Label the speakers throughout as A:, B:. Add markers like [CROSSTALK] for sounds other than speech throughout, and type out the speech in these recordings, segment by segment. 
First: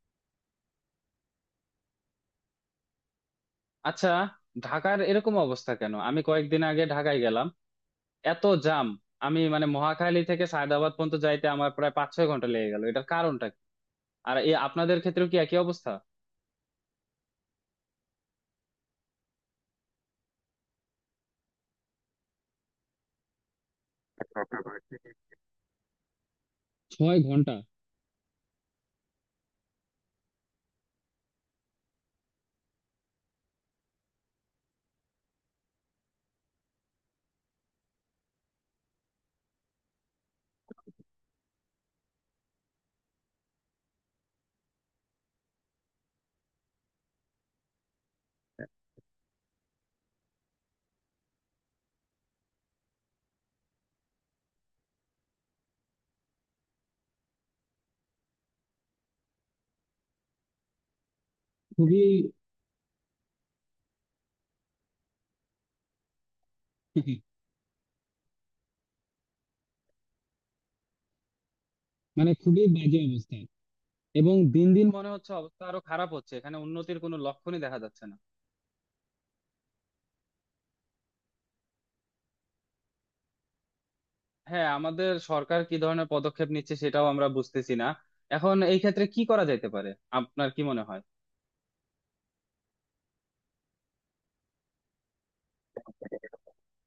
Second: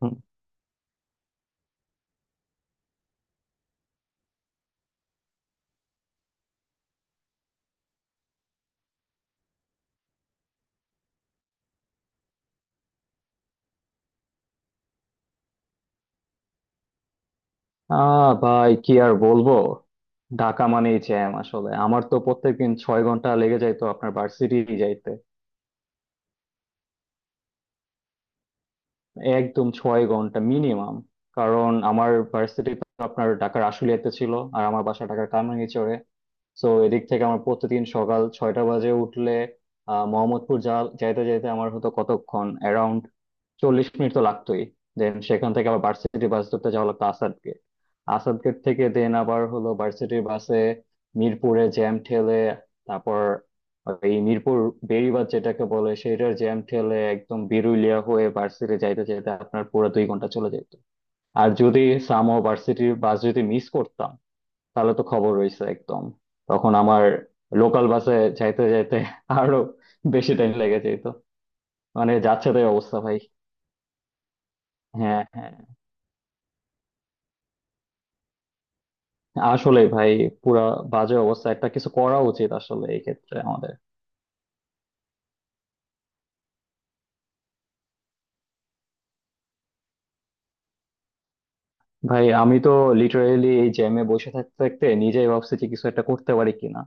A: হুম।
B: আচ্ছা, ঢাকার এরকম অবস্থা কেন? আমি কয়েকদিন আগে ঢাকায় গেলাম, এত জাম। আমি মানে মহাখালী থেকে সায়দাবাদ পর্যন্ত যাইতে আমার প্রায় 5-6 ঘন্টা লেগে গেল। এটার কারণটা কি? আর এই আপনাদের ক্ষেত্রেও কি একই অবস্থা?
A: ভাই কি আর বলবো। ঢাকা মানেই জ্যাম। আসলে আমার তো প্রত্যেকদিন 6 ঘন্টা লেগে যাইতো আপনার ভার্সিটি যাইতে।
B: 6 ঘন্টা?
A: একদম 6 ঘন্টা মিনিমাম। কারণ আমার ভার্সিটি তো আপনার ঢাকার আশুলিয়াতে ছিল, আর আমার বাসা ঢাকার কামরাঙ্গীরচরে। তো এদিক থেকে আমার প্রতিদিন সকাল 6টা বাজে উঠলে, মোহাম্মদপুর যা যাইতে যাইতে আমার হতো কতক্ষণ, অ্যারাউন্ড 40 মিনিট তো লাগতোই। দেন সেখান থেকে আবার ভার্সিটি বাস ধরতে যাওয়া লাগতো আসাদ গেট। আসাদ গেট থেকে দেন আবার হলো ভার্সিটির বাসে মিরপুরে জ্যাম ঠেলে, তারপর এই মিরপুর বেড়িবাঁধ যেটাকে বলে, সেটার জ্যাম ঠেলে একদম বিরুলিয়া হয়ে ভার্সিটি যাইতে যাইতে আপনার পুরো 2 ঘন্টা চলে যেত। আর যদি
B: খুবই।
A: সামো ভার্সিটির বাস যদি মিস করতাম, তাহলে তো খবর রয়েছে একদম। তখন আমার
B: [LAUGHS]
A: লোকাল বাসে যাইতে যাইতে [LAUGHS] আরো বেশি টাইম লেগে যেত। মানে
B: মানে
A: যাচ্ছে
B: খুবই
A: তাই অবস্থা
B: বাজে
A: ভাই।
B: অবস্থা। এবং দিন দিন মনে
A: হ্যাঁ,
B: হচ্ছে
A: হ্যাঁ,
B: অবস্থা আরো খারাপ হচ্ছে, এখানে উন্নতির কোনো লক্ষণই দেখা যাচ্ছে না।
A: আসলে ভাই পুরা বাজে অবস্থা। একটা কিছু করা উচিত আসলে এই ক্ষেত্রে আমাদের।
B: হ্যাঁ, আমাদের সরকার কি ধরনের পদক্ষেপ নিচ্ছে সেটাও আমরা বুঝতেছি না। এখন এই ক্ষেত্রে কি করা যেতে পারে? আপনার কি মনে
A: ভাই আমি তো লিটারেলি এই জ্যামে বসে থাকতে থাকতে নিজেই ভাবছি যে কিছু একটা
B: হয়?
A: করতে পারি কিনা।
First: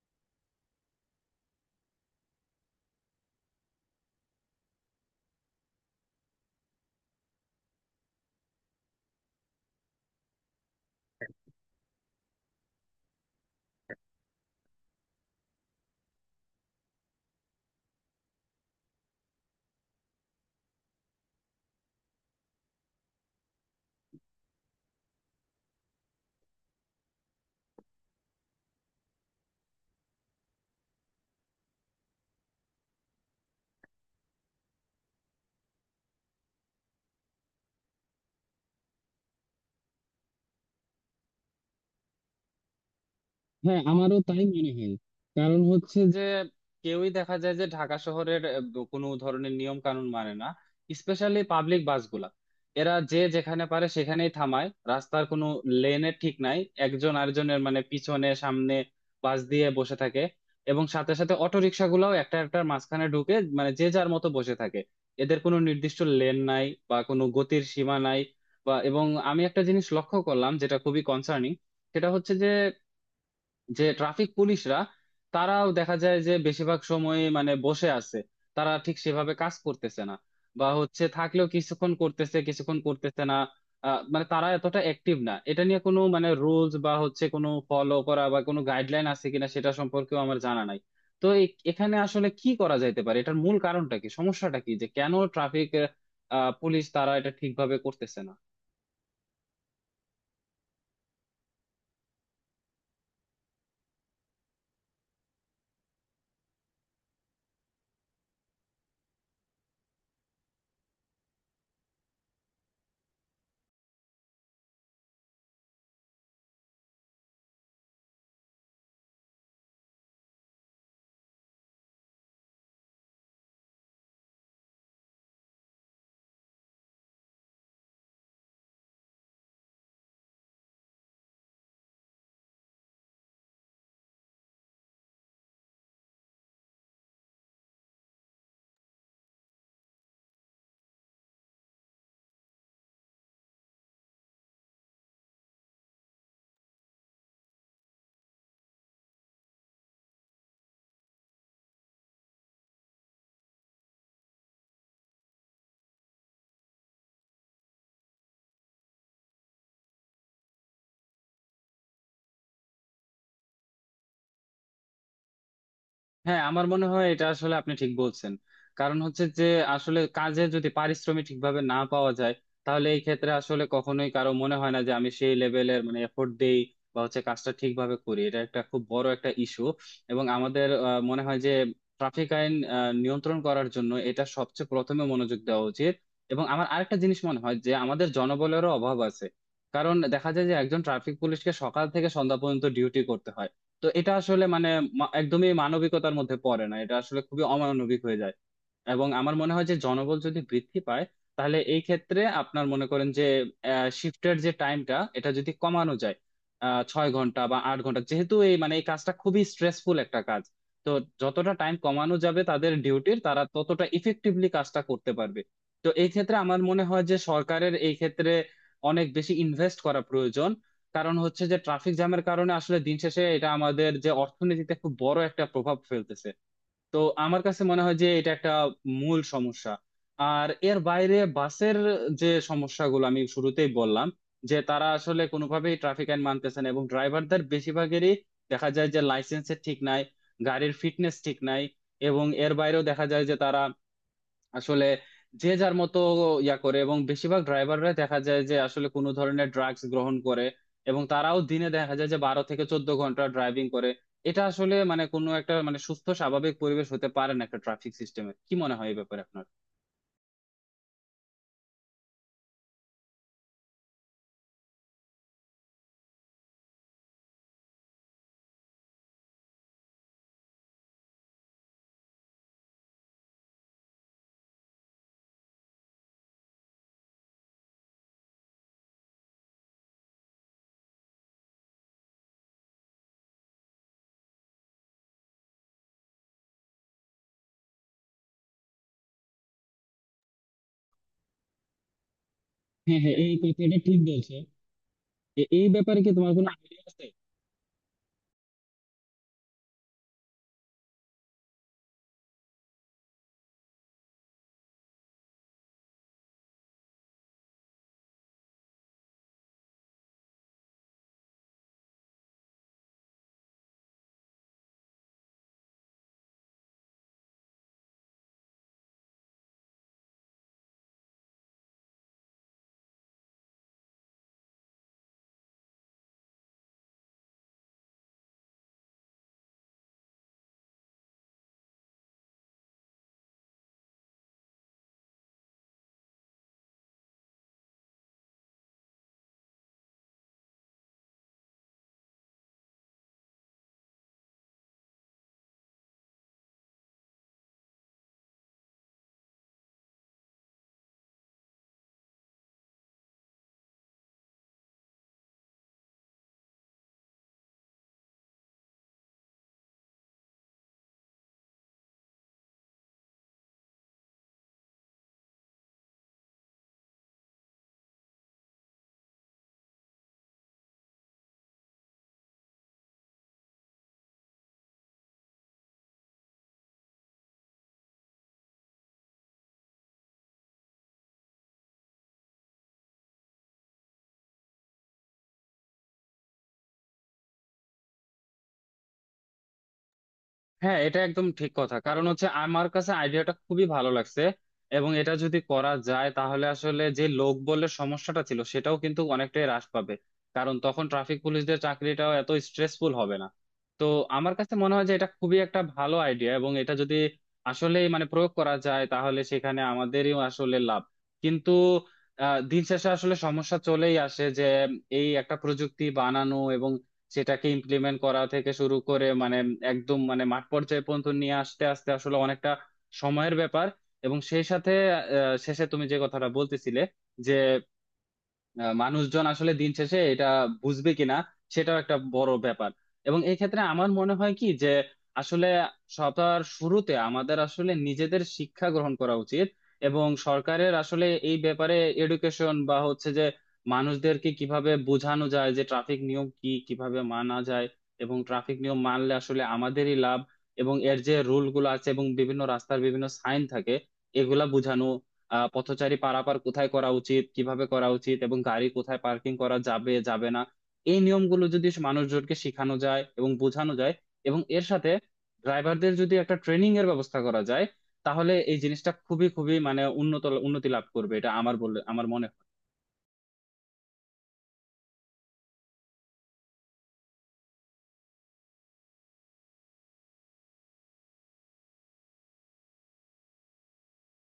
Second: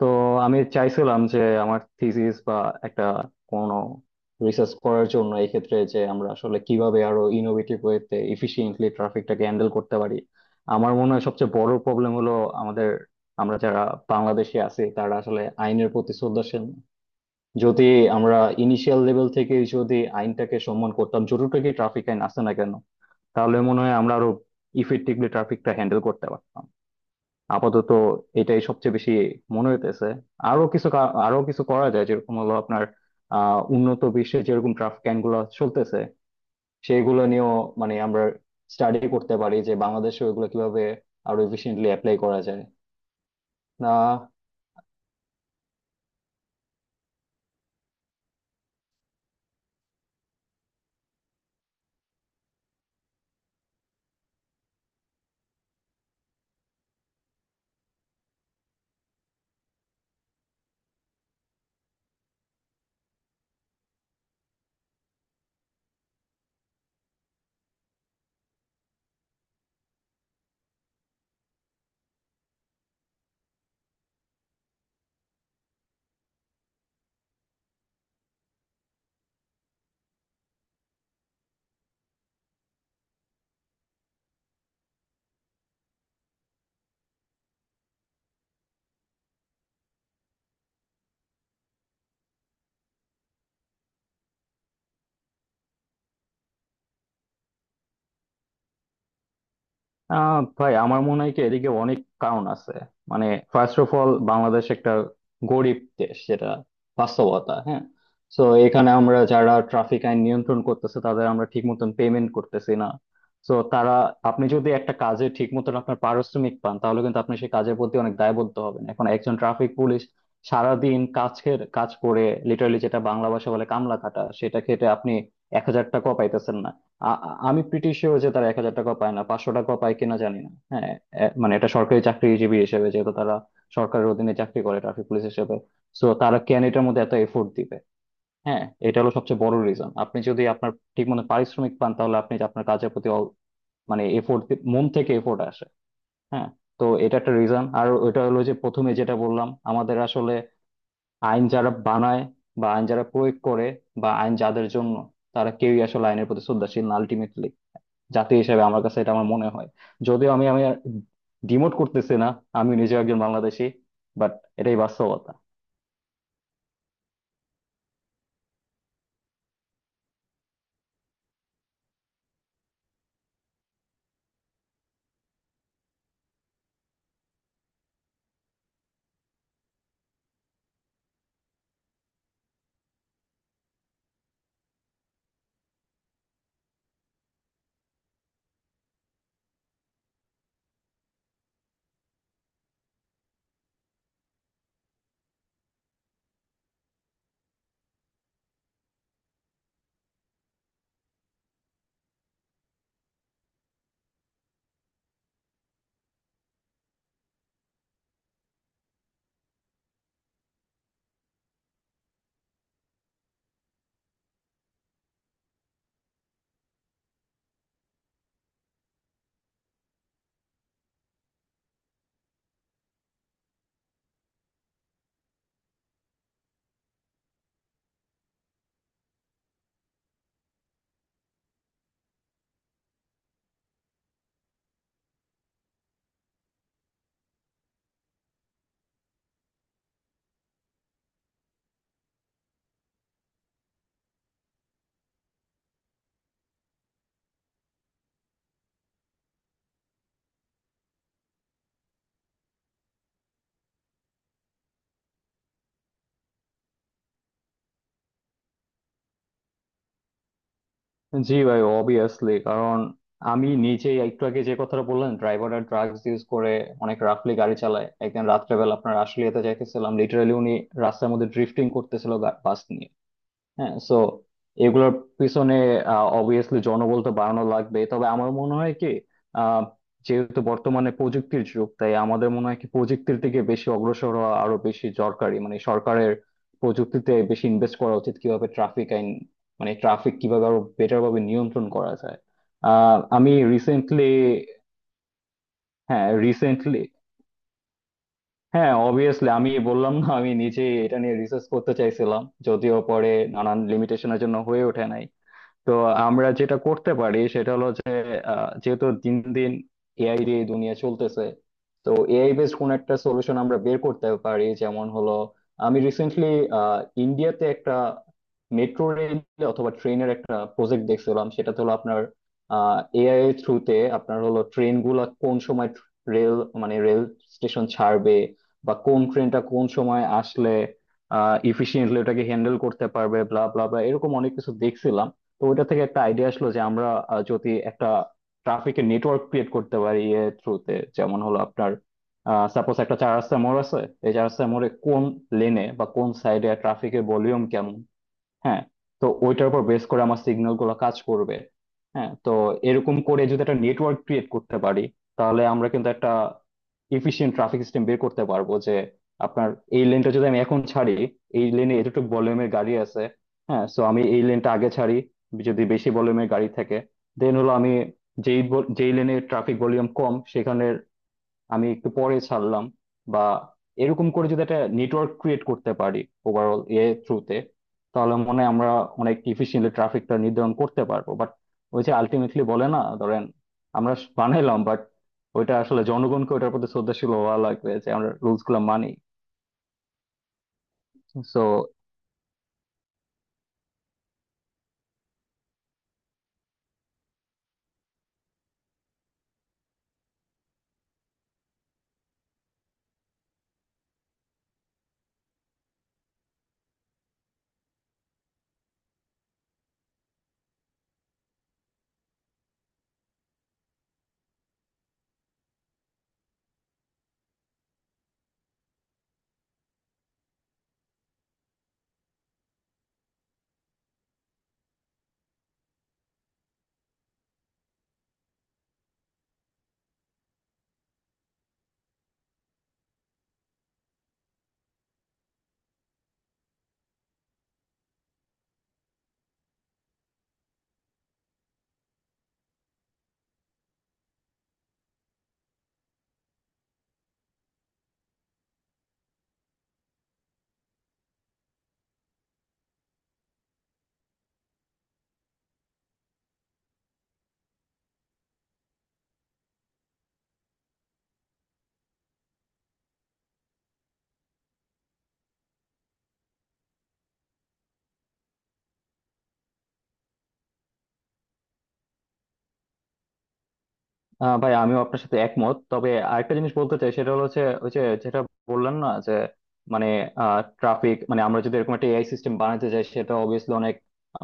A: তো আমি চাইছিলাম যে আমার থিসিস বা একটা কোনো রিসার্চ করার জন্য, এই ক্ষেত্রে যে আমরা আসলে কিভাবে আরো ইনোভেটিভ ওয়েতে এফিশিয়েন্টলি ট্রাফিকটাকে হ্যান্ডেল করতে পারি। আমার মনে হয় সবচেয়ে বড় প্রবলেম হলো আমাদের, আমরা যারা বাংলাদেশে আছি, তারা আসলে আইনের প্রতি শ্রদ্ধাশীল না। যদি আমরা ইনিশিয়াল লেভেল থেকে যদি আইনটাকে সম্মান করতাম, যতটুকু ট্রাফিক আইন আছে না কেন, তাহলে মনে হয় আমরা আরো ইফেক্টিভলি ট্রাফিকটা হ্যান্ডেল করতে পারতাম। আপাতত এটাই সবচেয়ে বেশি মনে হইতেছে। আরো কিছু আরো কিছু করা যায়, যেরকম হলো আপনার উন্নত বিশ্বে যেরকম ট্রাফিক আইন গুলো চলতেছে, সেইগুলো নিয়েও মানে আমরা স্টাডি করতে পারি যে বাংলাদেশে ওইগুলো কিভাবে আরো এফিসিয়েন্টলি অ্যাপ্লাই করা যায়।
B: হ্যাঁ,
A: না।
B: আমারও তাই মনে হয়। কারণ হচ্ছে যে কেউই দেখা যায় যে ঢাকা শহরের কোনো ধরনের নিয়ম কানুন মানে না। স্পেশালি পাবলিক বাসগুলা এরা যে যেখানে পারে সেখানেই থামায়, রাস্তার কোনো লেনে ঠিক নাই। একজন আরেকজনের মানে পিছনে সামনে বাস দিয়ে বসে থাকে, এবং সাথে সাথে অটো রিক্সাগুলাও একটা একটার মাঝখানে ঢুকে মানে যে যার মতো বসে থাকে। এদের কোনো নির্দিষ্ট লেন নাই বা কোনো গতির সীমা নাই। এবং আমি একটা জিনিস লক্ষ্য করলাম যেটা খুবই কনসার্নিং। সেটা হচ্ছে যে যে ট্রাফিক পুলিশরা, তারাও দেখা যায় যে বেশিরভাগ সময় মানে বসে আছে। তারা ঠিক সেভাবে কাজ করতেছে না, বা হচ্ছে থাকলেও কিছুক্ষণ করতেছে কিছুক্ষণ করতেছে না। মানে তারা এতটা অ্যাক্টিভ না। এটা নিয়ে কোনো মানে রুলস বা হচ্ছে কোনো ফলো করা বা কোনো গাইডলাইন আছে কিনা সেটা সম্পর্কেও আমার জানা নাই। তো এখানে আসলে কি করা যাইতে পারে? এটার মূল কারণটা কি? সমস্যাটা কি যে কেন ট্রাফিক পুলিশ তারা এটা ঠিকভাবে করতেছে না?
A: ভাই আমার মনে হয় কি এদিকে অনেক কারণ আছে। মানে ফার্স্ট অফ অল বাংলাদেশ একটা গরিব দেশ, যেটা বাস্তবতা, হ্যাঁ। তো এখানে আমরা যারা ট্রাফিক আইন নিয়ন্ত্রণ করতেছে, তাদের আমরা ঠিক মতন পেমেন্ট করতেছি না। তো তারা, আপনি যদি একটা কাজে ঠিক মতন আপনার পারিশ্রমিক পান, তাহলে কিন্তু আপনি সেই কাজের প্রতি অনেক দায়বদ্ধ হবেন। এখন একজন ট্রাফিক পুলিশ সারাদিন কাজ কাজ করে, লিটারালি যেটা বাংলা ভাষা বলে কামলা খাটা, সেটা খেটে আপনি 1,000 টাকাও পাইতেছেন না। আমি প্রিটি শিওর যে তারা 1,000 টাকা পায় না, 500 টাকা পায় কিনা জানি না, হ্যাঁ। মানে এটা সরকারি চাকরিজীবী হিসেবে যেহেতু তারা সরকারের অধীনে চাকরি করে ট্রাফিক পুলিশ হিসেবে, সো তারা কেন এটার মধ্যে এত এফোর্ট দিবে। হ্যাঁ, এটা হলো সবচেয়ে বড় রিজন। আপনি যদি আপনার ঠিক মতো পারিশ্রমিক পান, তাহলে আপনি আপনার কাজের প্রতি মানে এফোর্ট, মন থেকে এফোর্ট আসে, হ্যাঁ। তো এটা একটা রিজন। আর ওইটা হলো যে প্রথমে যেটা বললাম, আমাদের আসলে আইন যারা বানায়, বা আইন যারা প্রয়োগ করে, বা আইন যাদের জন্য, তারা কেউই আসলে আইনের প্রতি শ্রদ্ধাশীল না আলটিমেটলি। জাতি হিসেবে আমার কাছে এটা আমার মনে হয়, যদিও আমি আমি ডিমোট করতেছি না, আমি নিজেও একজন বাংলাদেশী, বাট এটাই বাস্তবতা।
B: হ্যাঁ, আমার মনে হয় এটা আসলে আপনি ঠিক বলছেন। কারণ হচ্ছে যে আসলে কাজে যদি পারিশ্রমিক ঠিকভাবে না পাওয়া যায়, তাহলে এই ক্ষেত্রে আসলে কখনোই কারো মনে হয় না যে আমি সেই লেভেলের মানে এফোর্ট দেই বা হচ্ছে কাজটা ঠিকভাবে করি। এটা একটা খুব বড় একটা ইস্যু। এবং আমাদের মনে হয় যে ট্রাফিক আইন নিয়ন্ত্রণ করার জন্য এটা সবচেয়ে প্রথমে মনোযোগ দেওয়া উচিত। এবং আমার আরেকটা জিনিস মনে হয় যে আমাদের জনবলেরও অভাব আছে। কারণ দেখা যায় যে একজন ট্রাফিক পুলিশকে সকাল থেকে সন্ধ্যা পর্যন্ত ডিউটি করতে হয়। তো এটা আসলে মানে একদমই মানবিকতার মধ্যে পড়ে না, এটা আসলে খুবই অমানবিক হয়ে যায়। এবং আমার মনে হয় যে জনবল যদি বৃদ্ধি পায়, তাহলে এই ক্ষেত্রে আপনার মনে করেন যে শিফটের যে টাইমটা এটা যদি কমানো যায়। 6 ঘন্টা বা 8 ঘন্টা, যেহেতু এই মানে এই কাজটা খুবই স্ট্রেসফুল একটা কাজ। তো যতটা টাইম কমানো যাবে তাদের ডিউটির, তারা ততটা ইফেক্টিভলি কাজটা করতে পারবে। তো এই ক্ষেত্রে আমার মনে হয় যে সরকারের এই ক্ষেত্রে অনেক বেশি ইনভেস্ট করা প্রয়োজন। কারণ হচ্ছে যে ট্রাফিক জ্যামের কারণে আসলে দিন শেষে এটা আমাদের যে অর্থনীতিতে খুব বড় একটা প্রভাব ফেলতেছে। তো আমার কাছে মনে হয় যে এটা একটা মূল সমস্যা। আর এর বাইরে বাসের যে সমস্যাগুলো আমি শুরুতেই বললাম, যে তারা আসলে কোনোভাবেই ট্রাফিক আইন মানতেছে না এবং ড্রাইভারদের বেশিরভাগেরই দেখা যায় যে লাইসেন্সের ঠিক নাই, গাড়ির ফিটনেস ঠিক নাই। এবং এর বাইরেও দেখা যায় যে তারা আসলে যে যার মতো ইয়া করে, এবং বেশিরভাগ ড্রাইভাররা দেখা যায় যে আসলে কোনো ধরনের ড্রাগস গ্রহণ করে, এবং তারাও দিনে দেখা যায় যে 12 থেকে 14 ঘন্টা ড্রাইভিং করে। এটা আসলে মানে কোনো একটা মানে সুস্থ স্বাভাবিক পরিবেশ হতে পারে না একটা ট্রাফিক সিস্টেমের। কি মনে হয় এই ব্যাপারে আপনার?
A: জি ভাই, অবভিয়াসলি। কারণ আমি নিজেই, একটু আগে যে কথাটা বললেন ড্রাইভাররা ড্রাগস ইউজ করে, অনেক রাফলি গাড়ি চালায়। একদিন রাত্রেবেলা আপনার আশুলিয়াতে যাইতেছিলাম, লিটারালি উনি রাস্তার মধ্যে ড্রিফটিং করতেছিল বাস নিয়ে। হ্যাঁ, সো এগুলোর পিছনে অবভিয়াসলি জনবল তো বাড়ানো লাগবে, তবে আমার মনে হয় কি, আহ, যেহেতু বর্তমানে প্রযুক্তির যুগ, তাই আমাদের মনে হয় কি প্রযুক্তির দিকে বেশি অগ্রসর হওয়া আরো বেশি দরকারি, মানে সরকারের প্রযুক্তিতে বেশি ইনভেস্ট করা উচিত, কিভাবে ট্রাফিক আইন মানে ট্রাফিক কিভাবে আরো বেটার ভাবে নিয়ন্ত্রণ করা যায়।
B: হ্যাঁ, হ্যাঁ,
A: আমি
B: এই কথাটা ঠিক
A: রিসেন্টলি।
B: বলছো। এই ব্যাপারে
A: হ্যাঁ
B: কি তোমার কোনো আইডিয়া
A: রিসেন্টলি,
B: আছে?
A: হ্যাঁ অবভিয়াসলি। আমি বললাম না আমি নিজে এটা নিয়ে রিসার্চ করতে চাইছিলাম, যদিও পরে নানান লিমিটেশনের জন্য হয়ে ওঠে নাই। তো আমরা যেটা করতে পারি সেটা হলো যে, যেহেতু দিন দিন এআই দিয়ে এই দুনিয়া চলতেছে, তো এআই বেসড কোন একটা সলিউশন আমরা বের করতে পারি, যেমন হলো আমি রিসেন্টলি ইন্ডিয়াতে একটা মেট্রো রেল অথবা ট্রেনের একটা প্রজেক্ট দেখছিলাম। সেটা হলো আপনার এআই এর থ্রুতে আপনার হলো ট্রেন গুলা কোন সময় রেল মানে রেল স্টেশন ছাড়বে, বা কোন ট্রেনটা কোন সময় আসলে ইফিসিয়েন্টলি ওটাকে হ্যান্ডেল করতে পারবে, ব্লা ব্লা ব্লা, এরকম অনেক কিছু দেখছিলাম। তো ওইটা থেকে একটা আইডিয়া আসলো যে আমরা যদি একটা ট্রাফিকের নেটওয়ার্ক ক্রিয়েট করতে পারি এর থ্রুতে, যেমন হলো আপনার সাপোজ একটা চার রাস্তা মোড় আছে, এই চার রাস্তা মোড়ে কোন লেনে বা কোন সাইডে ট্রাফিকের ভলিউম কেমন, হ্যাঁ, তো ওইটার উপর বেস করে আমার সিগন্যাল গুলো কাজ করবে। হ্যাঁ, তো এরকম করে যদি একটা নেটওয়ার্ক ক্রিয়েট করতে পারি, তাহলে আমরা কিন্তু একটা এফিশিয়েন্ট ট্রাফিক সিস্টেম বের করতে পারবো, যে আপনার এই লেনটা যদি আমি এখন ছাড়ি, এই লেনে এতটুকু ভলিউমের গাড়ি আছে, হ্যাঁ, সো আমি এই লেনটা আগে ছাড়ি যদি বেশি ভলিউমের গাড়ি থাকে। দেন হলো আমি যেই লেনে ট্রাফিক ভলিউম কম, সেখানে আমি একটু পরে ছাড়লাম। বা এরকম করে যদি একটা নেটওয়ার্ক ক্রিয়েট করতে পারি ওভারঅল এ থ্রুতে, তাহলে মনে হয় আমরা অনেক ইফিসিয়েন্টলি ট্রাফিকটা নির্ধারণ করতে পারবো। বাট ওই যে আলটিমেটলি বলে না, ধরেন আমরা বানাইলাম, বাট ওইটা আসলে জনগণকে ওটার প্রতি শ্রদ্ধাশীল হওয়া লাগবে যে আমরা রুলস গুলা মানি।
B: হ্যাঁ, এটা একদম ঠিক
A: So
B: কথা। কারণ হচ্ছে আমার কাছে আইডিয়াটা খুবই ভালো লাগছে। এবং এটা যদি করা যায় তাহলে আসলে যে লোকবলের সমস্যাটা ছিল সেটাও কিন্তু অনেকটাই হ্রাস পাবে। কারণ তখন ট্রাফিক পুলিশদের চাকরিটাও এত স্ট্রেসফুল হবে না। তো আমার কাছে মনে হয় যে এটা খুবই একটা ভালো আইডিয়া, এবং এটা যদি আসলে মানে প্রয়োগ করা যায় তাহলে সেখানে আমাদেরই আসলে লাভ। কিন্তু দিন শেষে আসলে সমস্যা চলেই আসে যে এই একটা প্রযুক্তি বানানো, সেটাকে ইমপ্লিমেন্ট করা থেকে শুরু করে মানে একদম মানে মাঠ পর্যায়ে পর্যন্ত নিয়ে আসতে আসতে আসলে অনেকটা সময়ের ব্যাপার। এবং সেই সাথে শেষে তুমি যে কথাটা বলতেছিলে, যে মানুষজন আসলে দিন শেষে এটা বুঝবে কিনা, সেটাও একটা বড় ব্যাপার। এবং এই ক্ষেত্রে আমার মনে হয় কি যে আসলে সবার শুরুতে আমাদের আসলে নিজেদের শিক্ষা গ্রহণ করা উচিত। এবং সরকারের আসলে এই ব্যাপারে এডুকেশন বা হচ্ছে যে মানুষদেরকে কিভাবে বোঝানো যায় যে ট্রাফিক নিয়ম কি, কিভাবে মানা যায়, এবং ট্রাফিক নিয়ম মানলে আসলে আমাদেরই লাভ, এবং এর যে রুল গুলো আছে এবং বিভিন্ন রাস্তার বিভিন্ন সাইন থাকে এগুলা বোঝানো, পথচারী পারাপার কোথায় করা উচিত, কিভাবে করা উচিত, এবং গাড়ি কোথায় পার্কিং করা যাবে যাবে না, এই নিয়মগুলো যদি মানুষজনকে শেখানো যায় এবং বোঝানো যায়। এবং এর সাথে ড্রাইভারদের যদি একটা ট্রেনিং এর ব্যবস্থা করা যায়, তাহলে এই জিনিসটা খুবই খুবই মানে উন্নতি লাভ করবে, এটা আমার বলে আমার মনে হয়।
A: ভাই আমিও আপনার সাথে একমত। তবে আরেকটা জিনিস বলতে চাই, সেটা হলো যে ওই যে যেটা বললেন না যে মানে ট্রাফিক মানে আমরা যদি এরকম একটা এআই সিস্টেম বানাতে চাই, সেটা অবভিয়াসলি অনেক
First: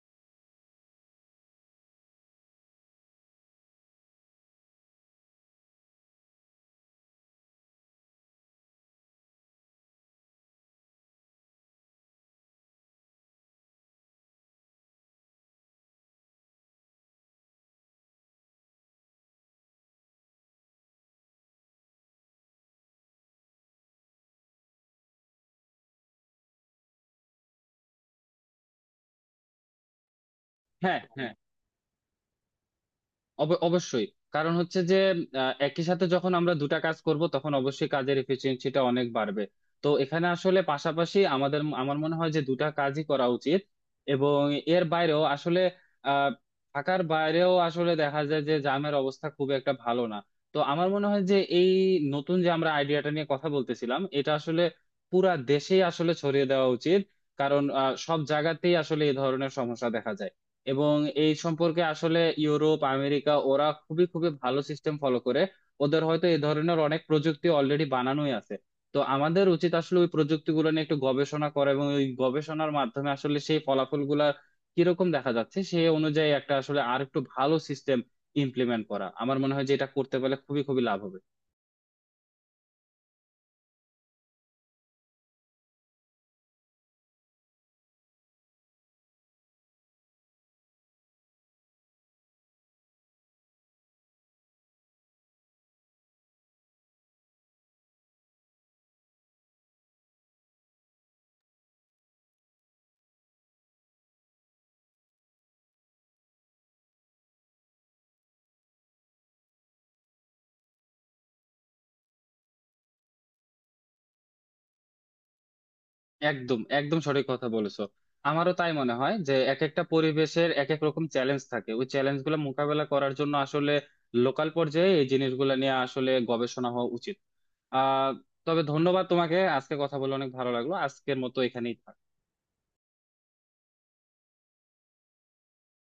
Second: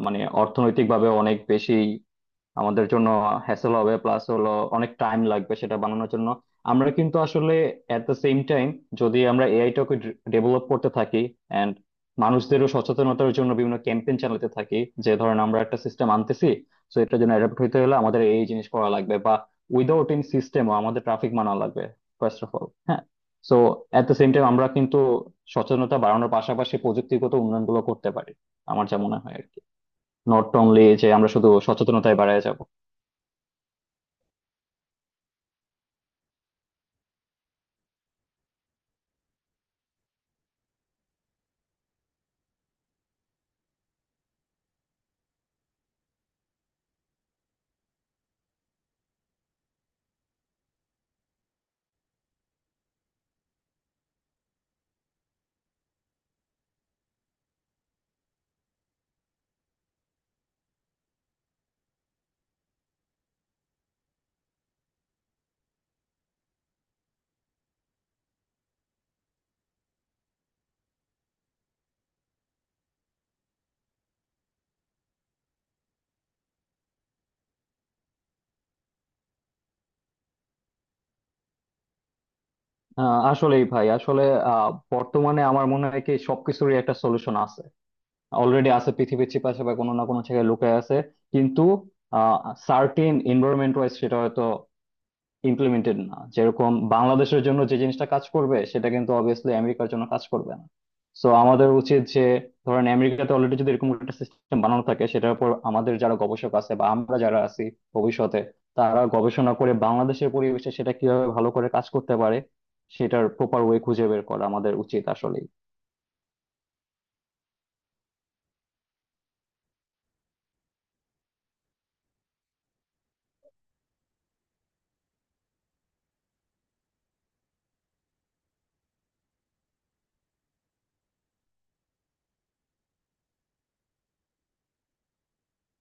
A: মানে অর্থনৈতিক ভাবে অনেক বেশি আমাদের জন্য হ্যাসেল হবে, প্লাস হলো অনেক টাইম লাগবে সেটা বানানোর জন্য। আমরা কিন্তু আসলে এট দ্য সেম টাইম, যদি আমরা এআইটাকে ডেভেলপ করতে থাকি এন্ড মানুষদেরও সচেতনতার জন্য বিভিন্ন ক্যাম্পেইন চালাতে থাকি, যে ধরেন আমরা একটা সিস্টেম আনতেছি, তো এটার জন্য অ্যাডাপ্ট হতে হলে আমাদের এই জিনিস করা লাগবে, বা উইদাউট ইন সিস্টেমও আমাদের ট্রাফিক মানা লাগবে ফার্স্ট অফ অল, হ্যাঁ। So at the same time আমরা কিন্তু সচেতনতা বাড়ানোর পাশাপাশি প্রযুক্তিগত উন্নয়নগুলো করতে পারি, আমার যা মনে হয় আর কি, নট অনলি
B: হ্যাঁ,
A: যে আমরা
B: হ্যাঁ,
A: শুধু সচেতনতায় বাড়ায় যাব।
B: অবশ্যই। কারণ হচ্ছে যে একই সাথে যখন আমরা দুটা কাজ করব তখন অবশ্যই কাজের এফিসিয়েন্সিটা অনেক বাড়বে। তো এখানে আসলে পাশাপাশি আমাদের আমার মনে হয় যে দুটা কাজই করা উচিত। এবং এর বাইরেও আসলে আহ থাকার বাইরেও আসলে দেখা যায় যে জামের অবস্থা খুব একটা ভালো না। তো আমার মনে হয় যে এই নতুন যে আমরা আইডিয়াটা নিয়ে কথা বলতেছিলাম এটা আসলে পুরা দেশেই আসলে ছড়িয়ে দেওয়া উচিত। কারণ সব জায়গাতেই আসলে এই ধরনের সমস্যা দেখা যায়। এবং এই সম্পর্কে আসলে ইউরোপ আমেরিকা ওরা খুবই খুবই ভালো সিস্টেম ফলো করে। ওদের হয়তো এই ধরনের অনেক প্রযুক্তি অলরেডি বানানোই আছে। তো আমাদের উচিত আসলে ওই প্রযুক্তিগুলো নিয়ে একটু গবেষণা করা, এবং ওই গবেষণার মাধ্যমে আসলে সেই ফলাফলগুলা কিরকম দেখা যাচ্ছে সেই অনুযায়ী একটা আসলে আর একটু ভালো সিস্টেম ইমপ্লিমেন্ট করা। আমার মনে হয় যে এটা করতে পারলে খুবই খুবই লাভ হবে।
A: আসলেই ভাই আসলে, আহ, বর্তমানে আমার মনে হয় কি সবকিছুরই একটা সলিউশন আছে, অলরেডি আছে পৃথিবীর চিপাশে বা কোনো না কোনো জায়গায় লুকায় আছে। কিন্তু সার্টিন এনভায়রনমেন্ট ওয়াইজ সেটা হয়তো ইমপ্লিমেন্টেড না। যেরকম বাংলাদেশের জন্য যে জিনিসটা কাজ করবে, সেটা কিন্তু অবভিয়াসলি আমেরিকার জন্য কাজ করবে না। সো আমাদের উচিত যে, ধরেন আমেরিকাতে অলরেডি যদি এরকম একটা সিস্টেম বানানো থাকে, সেটার উপর আমাদের যারা গবেষক আছে বা আমরা যারা আছি ভবিষ্যতে, তারা গবেষণা করে বাংলাদেশের পরিবেশে সেটা কিভাবে ভালো করে কাজ করতে পারে, সেটার প্রপার ওয়ে খুঁজে বের করা আমাদের উচিত আসলে।
B: একদম একদম সঠিক কথা বলেছো। আমারও তাই মনে হয় যে এক একটা পরিবেশের এক এক রকম চ্যালেঞ্জ থাকে, ওই চ্যালেঞ্জ গুলো মোকাবেলা করার জন্য আসলে লোকাল পর্যায়ে এই জিনিসগুলো নিয়ে আসলে গবেষণা হওয়া উচিত। আহ তবে ধন্যবাদ তোমাকে, আজকে কথা বলে অনেক ভালো লাগলো, আজকের মতো এখানেই থাক।